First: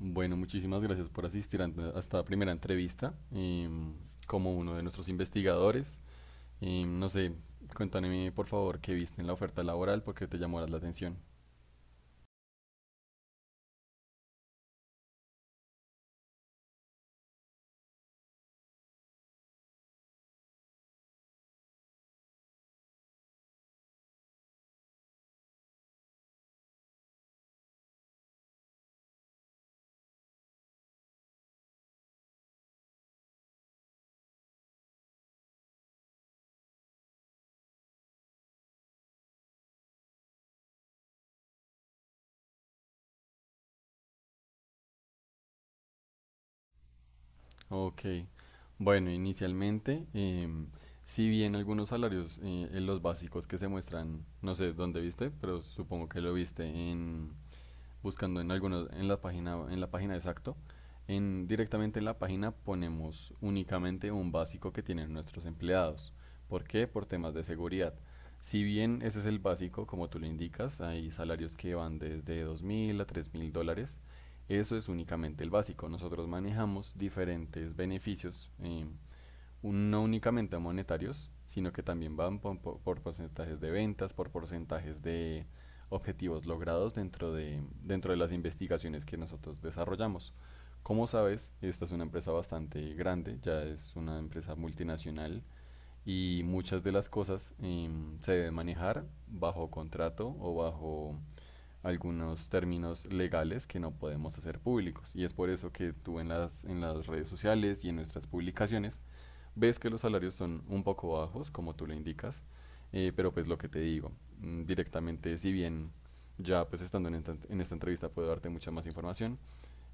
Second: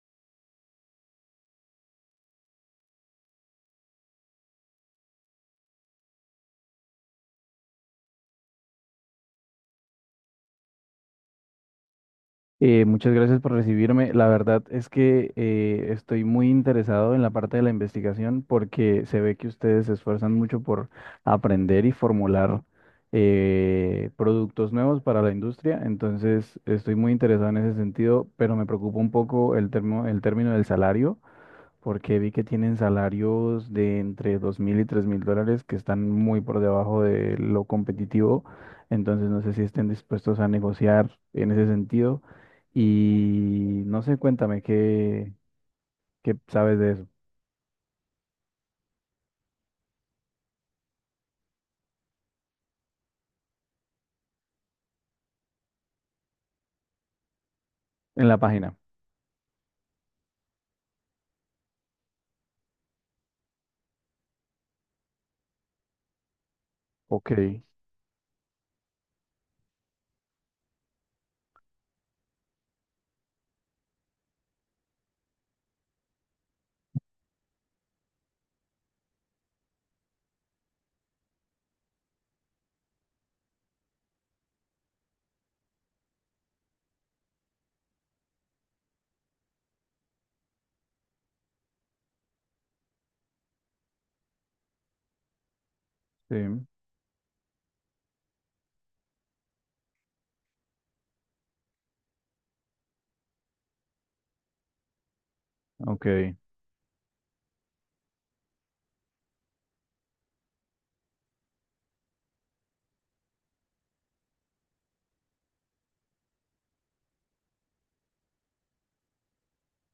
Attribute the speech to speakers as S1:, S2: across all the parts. S1: Bueno, muchísimas gracias por asistir a esta primera entrevista como uno de nuestros investigadores. No sé, cuéntame por favor qué viste en la oferta laboral, porque te llamó la atención.
S2: Muchas gracias por recibirme. La verdad es que estoy muy interesado en la parte de la investigación porque se ve que ustedes se esfuerzan mucho por aprender y formular productos nuevos para la industria. Entonces, estoy muy interesado en ese sentido, pero me preocupa un poco el término del salario porque vi que tienen salarios de entre $2.000 y $3.000 que están muy por debajo de lo competitivo, entonces no sé si estén dispuestos a negociar en ese sentido y no sé, cuéntame qué sabes de eso
S1: Ok, bueno, inicialmente, si bien algunos salarios en los básicos que se muestran, no sé dónde viste, pero supongo que lo viste
S2: en la
S1: buscando
S2: página.
S1: en la página exacto, directamente en la página ponemos únicamente un básico que tienen nuestros empleados. ¿Por qué? Por
S2: Ok,
S1: temas de seguridad. Si bien ese es el básico, como tú lo indicas, hay salarios que van desde $2000 a $3000. Eso es únicamente el básico. Nosotros manejamos diferentes beneficios. No únicamente monetarios, sino que también van porcentajes de ventas, por porcentajes de objetivos logrados dentro de las investigaciones que nosotros desarrollamos. Como sabes, esta es una empresa bastante grande, ya es una empresa multinacional
S2: sí,
S1: y muchas de las cosas se deben manejar bajo contrato o bajo algunos términos legales que no podemos hacer públicos. Y es por eso que tú
S2: ok.
S1: en las redes sociales y en nuestras publicaciones ves que los salarios son un poco bajos, como tú lo indicas, pero pues lo que te digo, directamente, si bien ya pues estando en esta entrevista puedo darte mucha más información,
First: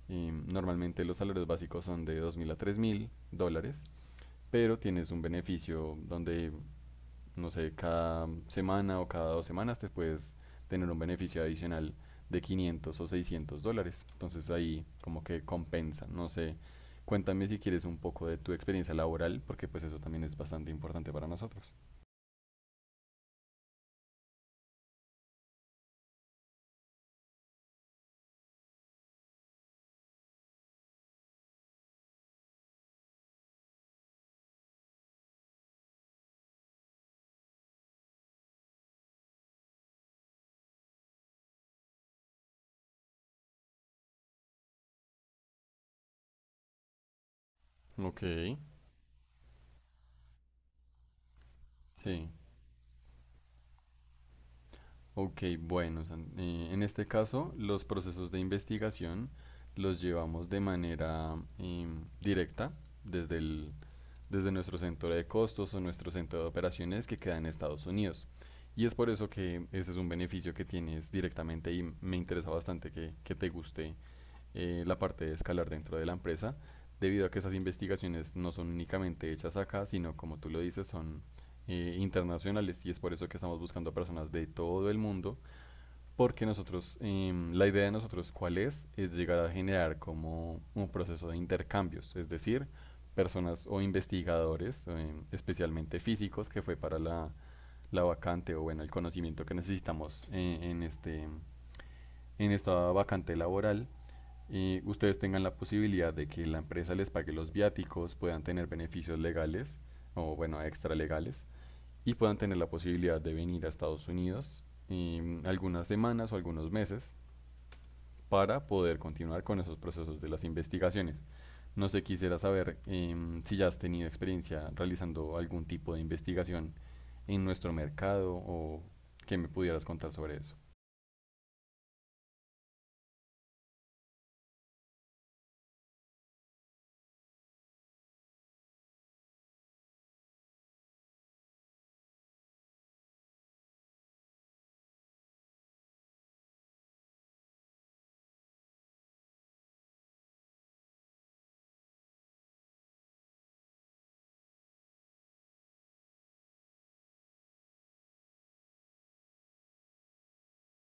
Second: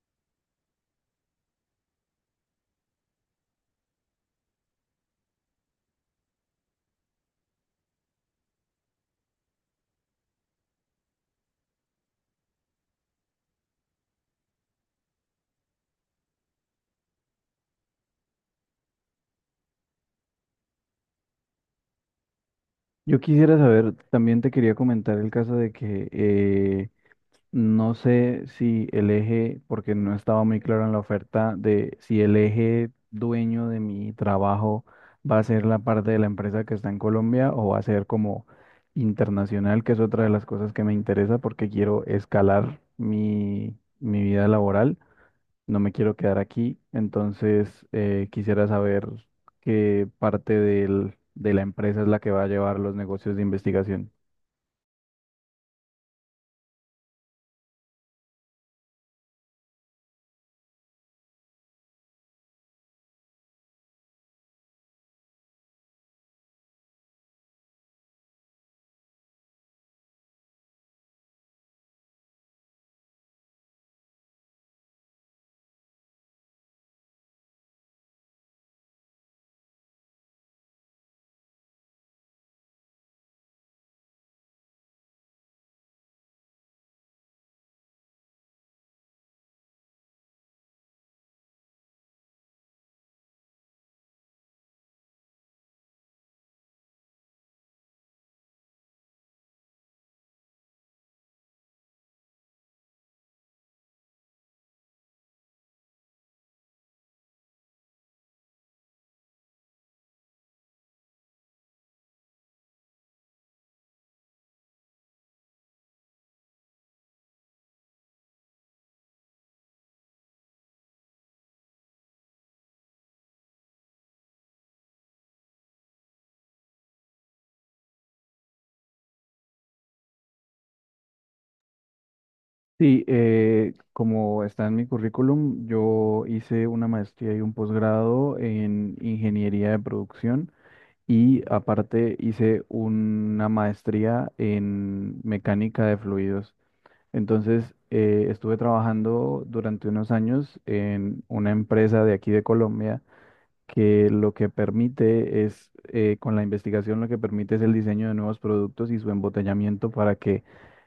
S1: y normalmente los salarios básicos son de $2000 a $3000, pero tienes un beneficio donde no sé, cada semana o cada 2 semanas te puedes tener un beneficio adicional de $500 o $600. Entonces ahí como que compensa, no sé. Cuéntame si quieres un poco de tu experiencia laboral, porque pues eso también es bastante importante para nosotros.
S2: Yo quisiera saber, también te quería comentar el caso de que no sé si el eje, porque no estaba muy claro en la oferta, de si el eje dueño de mi trabajo va a ser la parte de la empresa que está en Colombia o va a ser como internacional, que es otra de las cosas que me interesa porque quiero escalar mi vida laboral. No me quiero quedar aquí, entonces
S1: Ok.
S2: quisiera saber qué de la empresa es la
S1: Sí.
S2: que va a llevar los negocios de investigación.
S1: Ok, bueno, en este caso los procesos de investigación los llevamos de manera directa desde el desde nuestro centro de costos o nuestro centro de operaciones que queda en Estados Unidos. Y es por eso que ese es un beneficio que tienes directamente y me interesa bastante que te guste la parte de escalar dentro de la empresa, debido a que esas investigaciones no son únicamente hechas acá, sino como tú lo dices, son internacionales y es por eso que estamos buscando personas de todo el mundo porque nosotros, la idea de nosotros, ¿cuál es? Es llegar a generar como un proceso de intercambios, es decir, personas o investigadores, especialmente físicos, que fue para la vacante o bueno, el conocimiento que necesitamos en esta vacante laboral. Y ustedes tengan la posibilidad de que la empresa les pague los viáticos, puedan tener beneficios legales o bueno, extralegales y puedan tener la posibilidad de venir a Estados Unidos algunas semanas o algunos meses para poder continuar con esos procesos de las investigaciones. No sé, quisiera saber si ya has tenido experiencia realizando algún tipo de investigación en nuestro mercado o que me pudieras contar sobre eso.
S2: Sí, como está en mi currículum, yo hice una maestría y un posgrado en ingeniería de producción y aparte hice una maestría en mecánica de fluidos. Entonces, estuve trabajando durante unos años en una empresa de aquí de Colombia que lo que permite es, con la investigación, lo que permite es el diseño de nuevos productos y su embotellamiento para que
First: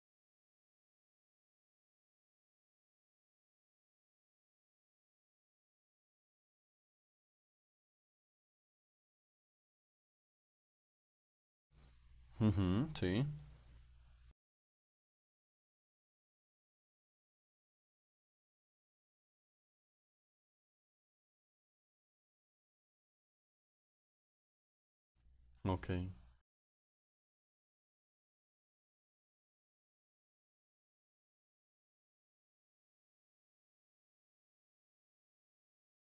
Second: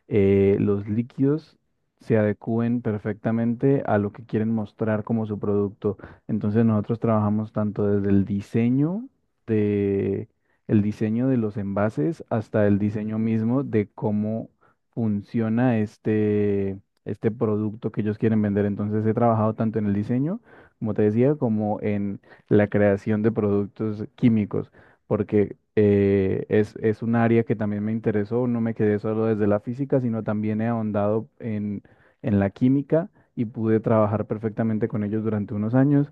S2: los líquidos se adecúen perfectamente a lo que quieren mostrar como su producto. Entonces nosotros trabajamos tanto desde de, el diseño de los envases hasta el
S1: Ujú.
S2: diseño
S1: Sí.
S2: mismo de cómo funciona este producto que ellos quieren vender. Entonces he trabajado tanto en el diseño, como te decía, como en la creación de productos químicos, porque
S1: Ok,
S2: es un área que también me interesó, no me quedé solo desde la física, sino también he ahondado en la química y pude trabajar perfectamente con ellos durante unos años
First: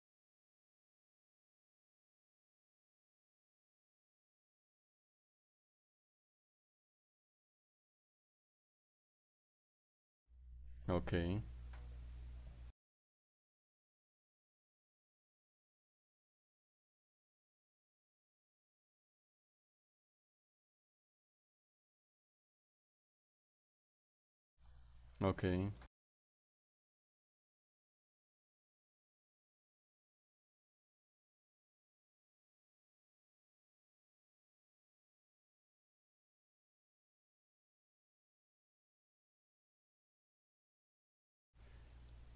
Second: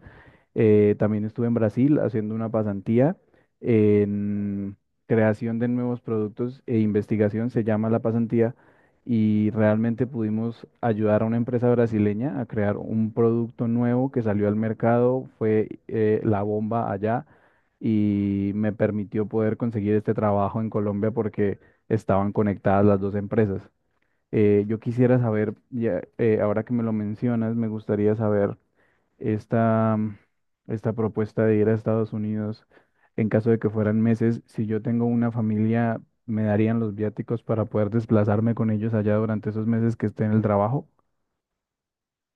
S2: también estuve en Brasil haciendo una pasantía en creación de nuevos productos e investigación, se llama la pasantía, y realmente pudimos
S1: ok,
S2: ayudar a una empresa brasileña a crear un producto nuevo que salió al mercado, fue la bomba allá y me permitió poder conseguir este trabajo en Colombia porque estaban conectadas las dos empresas. Yo quisiera
S1: ok.
S2: saber, ya, ahora que me lo mencionas, me gustaría saber esta, esta propuesta de ir a Estados Unidos en caso de que fueran meses. Si yo tengo una familia, ¿me darían los viáticos para poder desplazarme con ellos allá durante esos meses que esté en el trabajo?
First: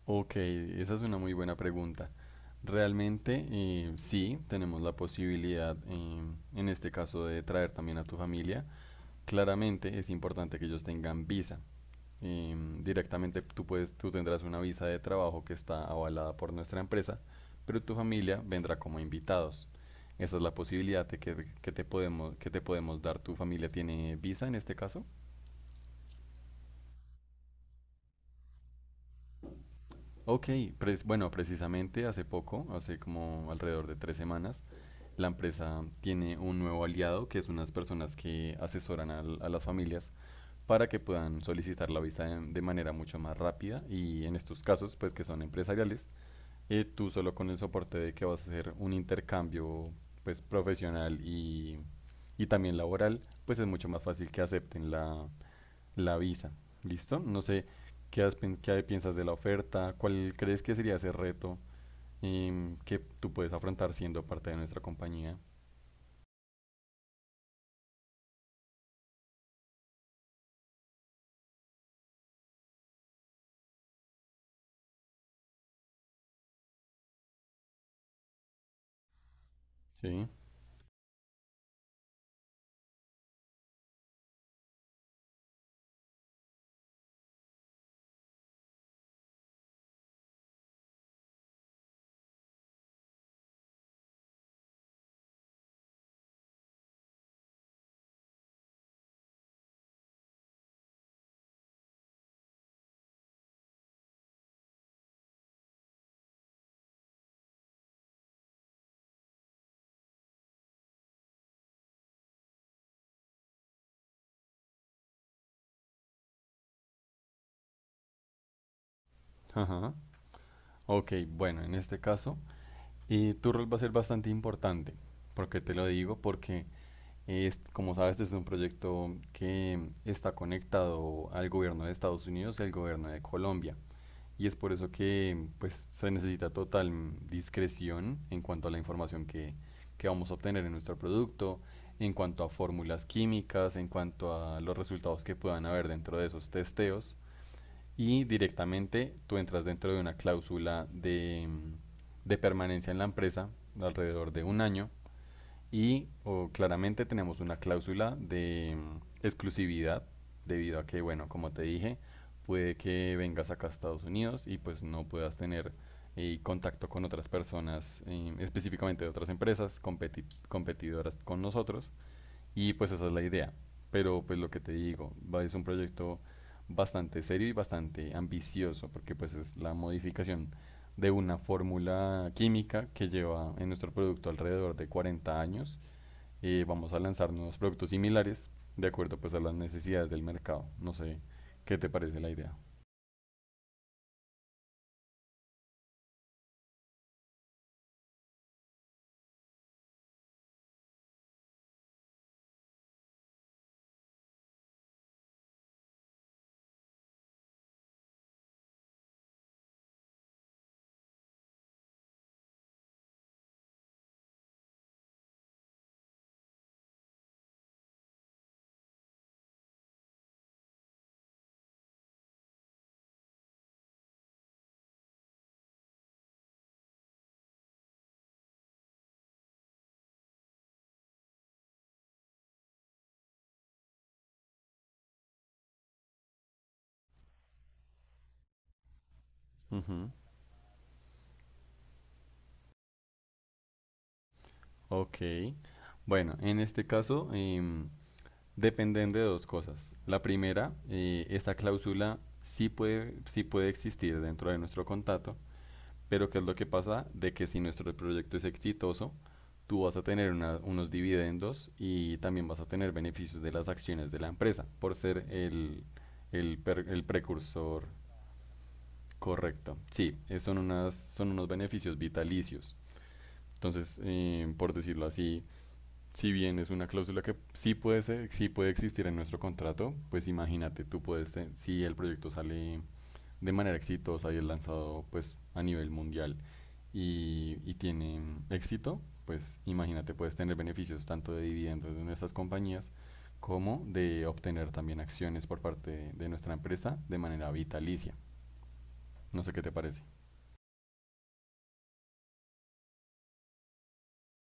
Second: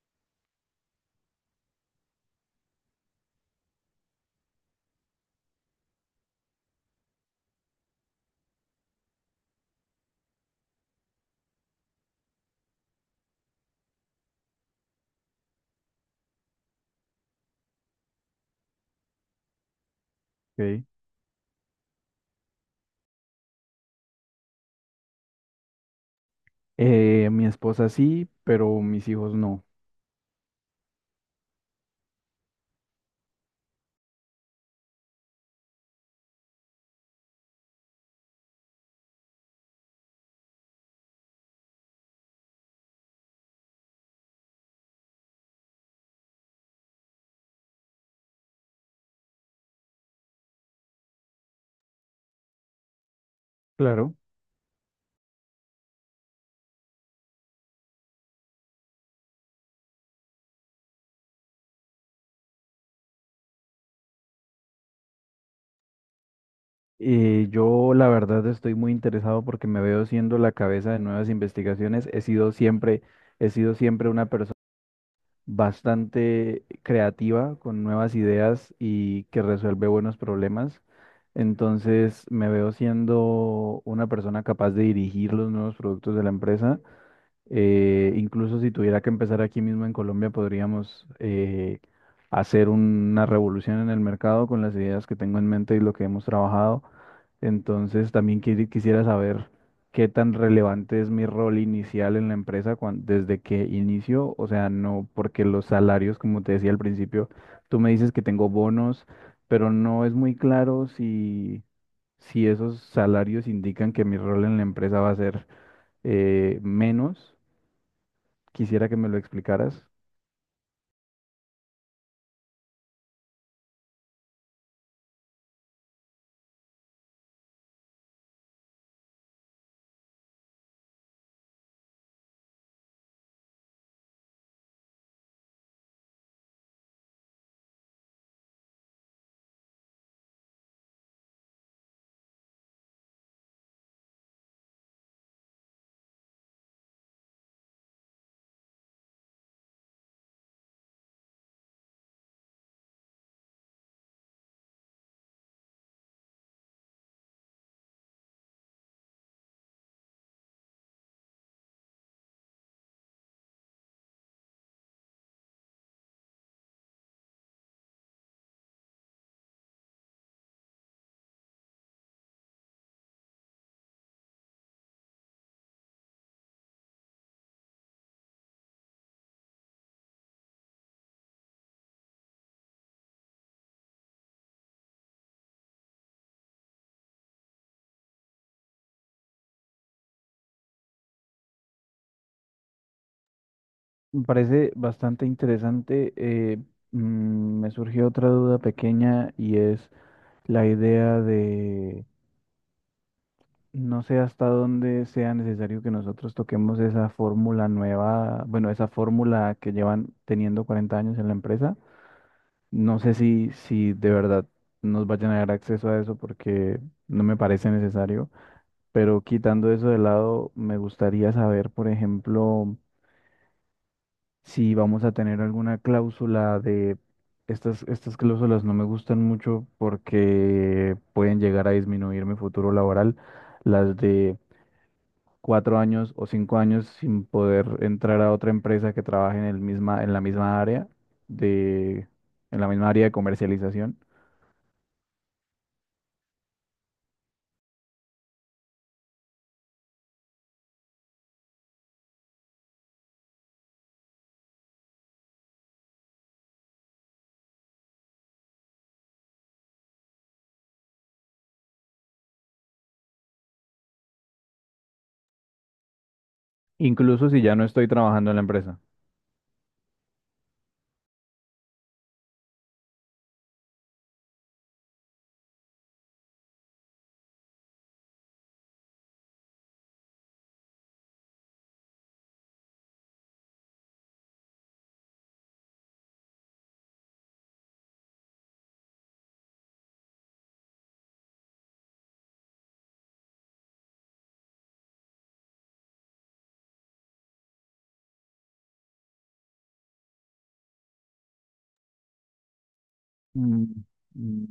S1: Ok, esa es una muy buena pregunta. Realmente sí, tenemos la posibilidad en este caso de traer también a tu familia. Claramente es importante que ellos tengan visa. Directamente tú tendrás una visa de trabajo que está avalada por nuestra empresa, pero tu familia vendrá como invitados. Esa es la
S2: Ok.
S1: posibilidad que te podemos dar. ¿Tu familia tiene visa en este caso?
S2: Mi esposa sí, pero mis hijos no.
S1: Ok, bueno, precisamente hace poco, hace como alrededor de 3 semanas, la empresa tiene un nuevo aliado que es unas personas que asesoran a las familias para que puedan solicitar la visa de manera mucho más rápida y en estos casos, pues que son empresariales, tú solo con el soporte de que vas a hacer un intercambio pues profesional y también laboral, pues es mucho más
S2: Claro.
S1: fácil que acepten la visa. ¿Listo? No sé qué piensas de la oferta, cuál crees que sería ese reto que tú puedes afrontar siendo parte de nuestra compañía.
S2: Yo la verdad estoy muy interesado porque me veo siendo la cabeza de nuevas investigaciones. He sido siempre una persona bastante creativa, con nuevas ideas y que resuelve buenos
S1: Sí.
S2: problemas. Entonces me veo siendo una persona capaz de dirigir los nuevos productos de la empresa incluso si tuviera que empezar aquí mismo en Colombia, podríamos hacer una revolución en el mercado con las ideas que tengo en mente y lo que hemos trabajado. Entonces, también quisiera saber qué tan relevante es mi rol inicial en la empresa desde que inicio. O sea, no porque los salarios, como te decía al principio, tú me dices que tengo bonos, pero no es muy claro si esos salarios indican que mi rol en la empresa va a ser menos. Quisiera que me lo explicaras.
S1: Ajá. Ok, bueno, en este caso, tu rol va a ser bastante importante. ¿Por qué te lo digo? Como sabes, este es un proyecto que está conectado al gobierno de Estados Unidos y al gobierno de Colombia. Y es por eso que pues, se necesita total discreción en cuanto a la información que vamos a obtener en nuestro producto, en cuanto a fórmulas químicas, en cuanto a los resultados que puedan haber dentro de esos testeos. Y directamente tú entras dentro de una cláusula de permanencia en la empresa de alrededor de un año claramente tenemos una cláusula de exclusividad, debido a que, bueno, como te dije, puede que vengas acá a Estados Unidos y pues no puedas tener contacto con otras personas, específicamente de otras empresas competidoras con nosotros. Y pues esa es la idea. Pero pues lo que te digo, es un proyecto bastante serio y bastante ambicioso, porque pues es la modificación de una fórmula química que lleva en nuestro producto alrededor de 40 años. Vamos a lanzar nuevos productos similares de acuerdo pues a las necesidades del mercado. No sé, ¿qué te parece la idea?
S2: Me parece bastante interesante. Me surgió otra duda pequeña y es la idea de no sé hasta dónde sea necesario que nosotros toquemos esa fórmula nueva, bueno, esa fórmula que llevan teniendo 40 años en la empresa. No sé si de verdad nos vayan a dar acceso a eso porque no me parece necesario, pero quitando eso de lado, me gustaría saber, por ejemplo, si vamos a tener alguna cláusula de estas, estas cláusulas no me gustan mucho porque pueden llegar a disminuir mi futuro laboral, las de 4 años o 5 años sin poder entrar a otra empresa que trabaje
S1: Ujú.
S2: en la misma área de, en la misma área de comercialización,
S1: Ok. Bueno, en este caso dependen de dos cosas. La primera, esa cláusula sí puede existir dentro de nuestro contrato, pero ¿qué es lo que pasa? De que si nuestro proyecto es exitoso, tú vas a tener unos dividendos y también vas a tener beneficios de las acciones de la empresa por ser el
S2: incluso si ya no
S1: precursor.
S2: estoy trabajando en la empresa.
S1: Correcto, sí, son unos beneficios vitalicios. Entonces, por decirlo así, si bien es una cláusula que sí puede existir en nuestro contrato, pues imagínate, si el proyecto sale de manera exitosa y es lanzado pues a nivel mundial y tiene éxito, pues imagínate, puedes tener beneficios tanto de dividendos de nuestras compañías como de obtener también acciones por parte de nuestra empresa de manera vitalicia. No sé qué te parece.
S2: Mm, mm,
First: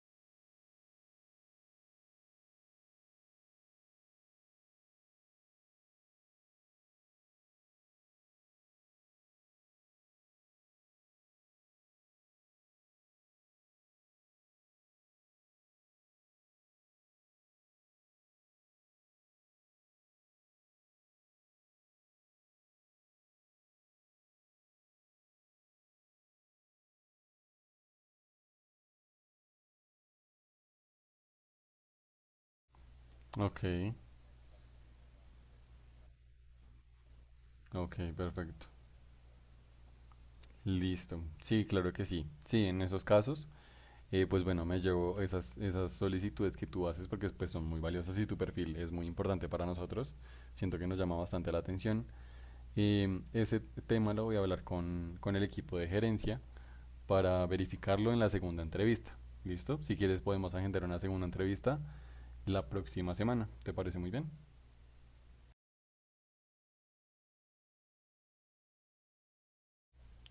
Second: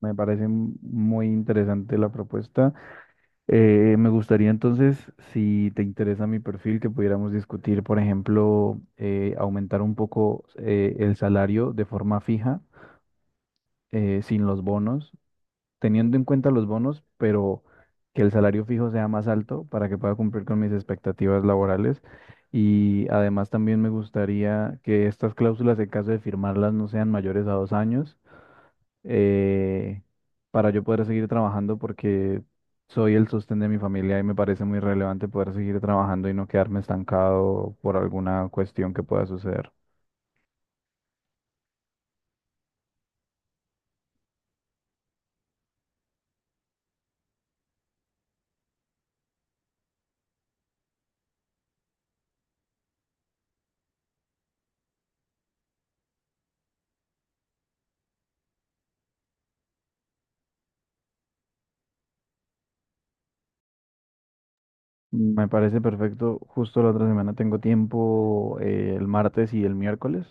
S2: Me parece muy interesante la propuesta. Me gustaría entonces, si te interesa mi perfil, que pudiéramos discutir, por ejemplo, aumentar un poco el salario de forma fija, sin los bonos, teniendo en cuenta los bonos, pero que el salario fijo sea más alto para que pueda cumplir con mis expectativas laborales. Y además también me gustaría que estas cláusulas, en caso de firmarlas, no sean mayores a 2 años eh, para yo poder seguir trabajando porque soy el sostén
S1: Ok.
S2: de mi familia y me parece muy relevante poder seguir trabajando y no quedarme estancado por
S1: Ok,
S2: alguna
S1: perfecto.
S2: cuestión que pueda suceder.
S1: Listo. Sí, claro que sí. Sí, en esos casos, pues bueno, me llevo esas solicitudes que tú haces porque pues son muy valiosas y tu perfil es muy importante para nosotros. Siento que nos llama bastante la atención. Ese tema lo voy a hablar con el equipo de gerencia para verificarlo en la segunda entrevista. ¿Listo? Si quieres podemos agendar una segunda entrevista la próxima semana. ¿Te parece muy bien?
S2: Me parece perfecto. Justo la otra semana tengo tiempo, el martes y el miércoles.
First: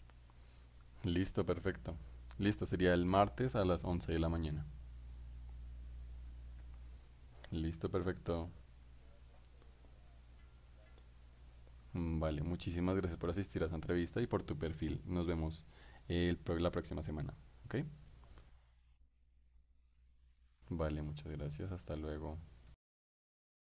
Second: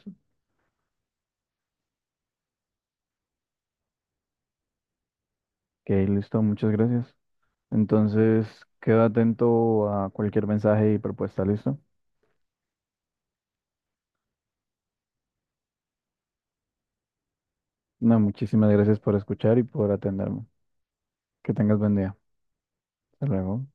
S1: Listo, perfecto. Listo, sería el martes a las 11 de la mañana.
S2: Ok, listo, muchas gracias.
S1: Listo,
S2: Entonces,
S1: perfecto.
S2: quedo atento a cualquier mensaje y propuesta, ¿listo?
S1: Vale, muchísimas gracias por asistir a esta entrevista y por tu perfil. Nos vemos la próxima semana. ¿Ok?
S2: No, muchísimas gracias por escuchar y por atenderme.
S1: Vale, muchas
S2: Que
S1: gracias.
S2: tengas
S1: Hasta
S2: buen día.
S1: luego.
S2: Hasta luego.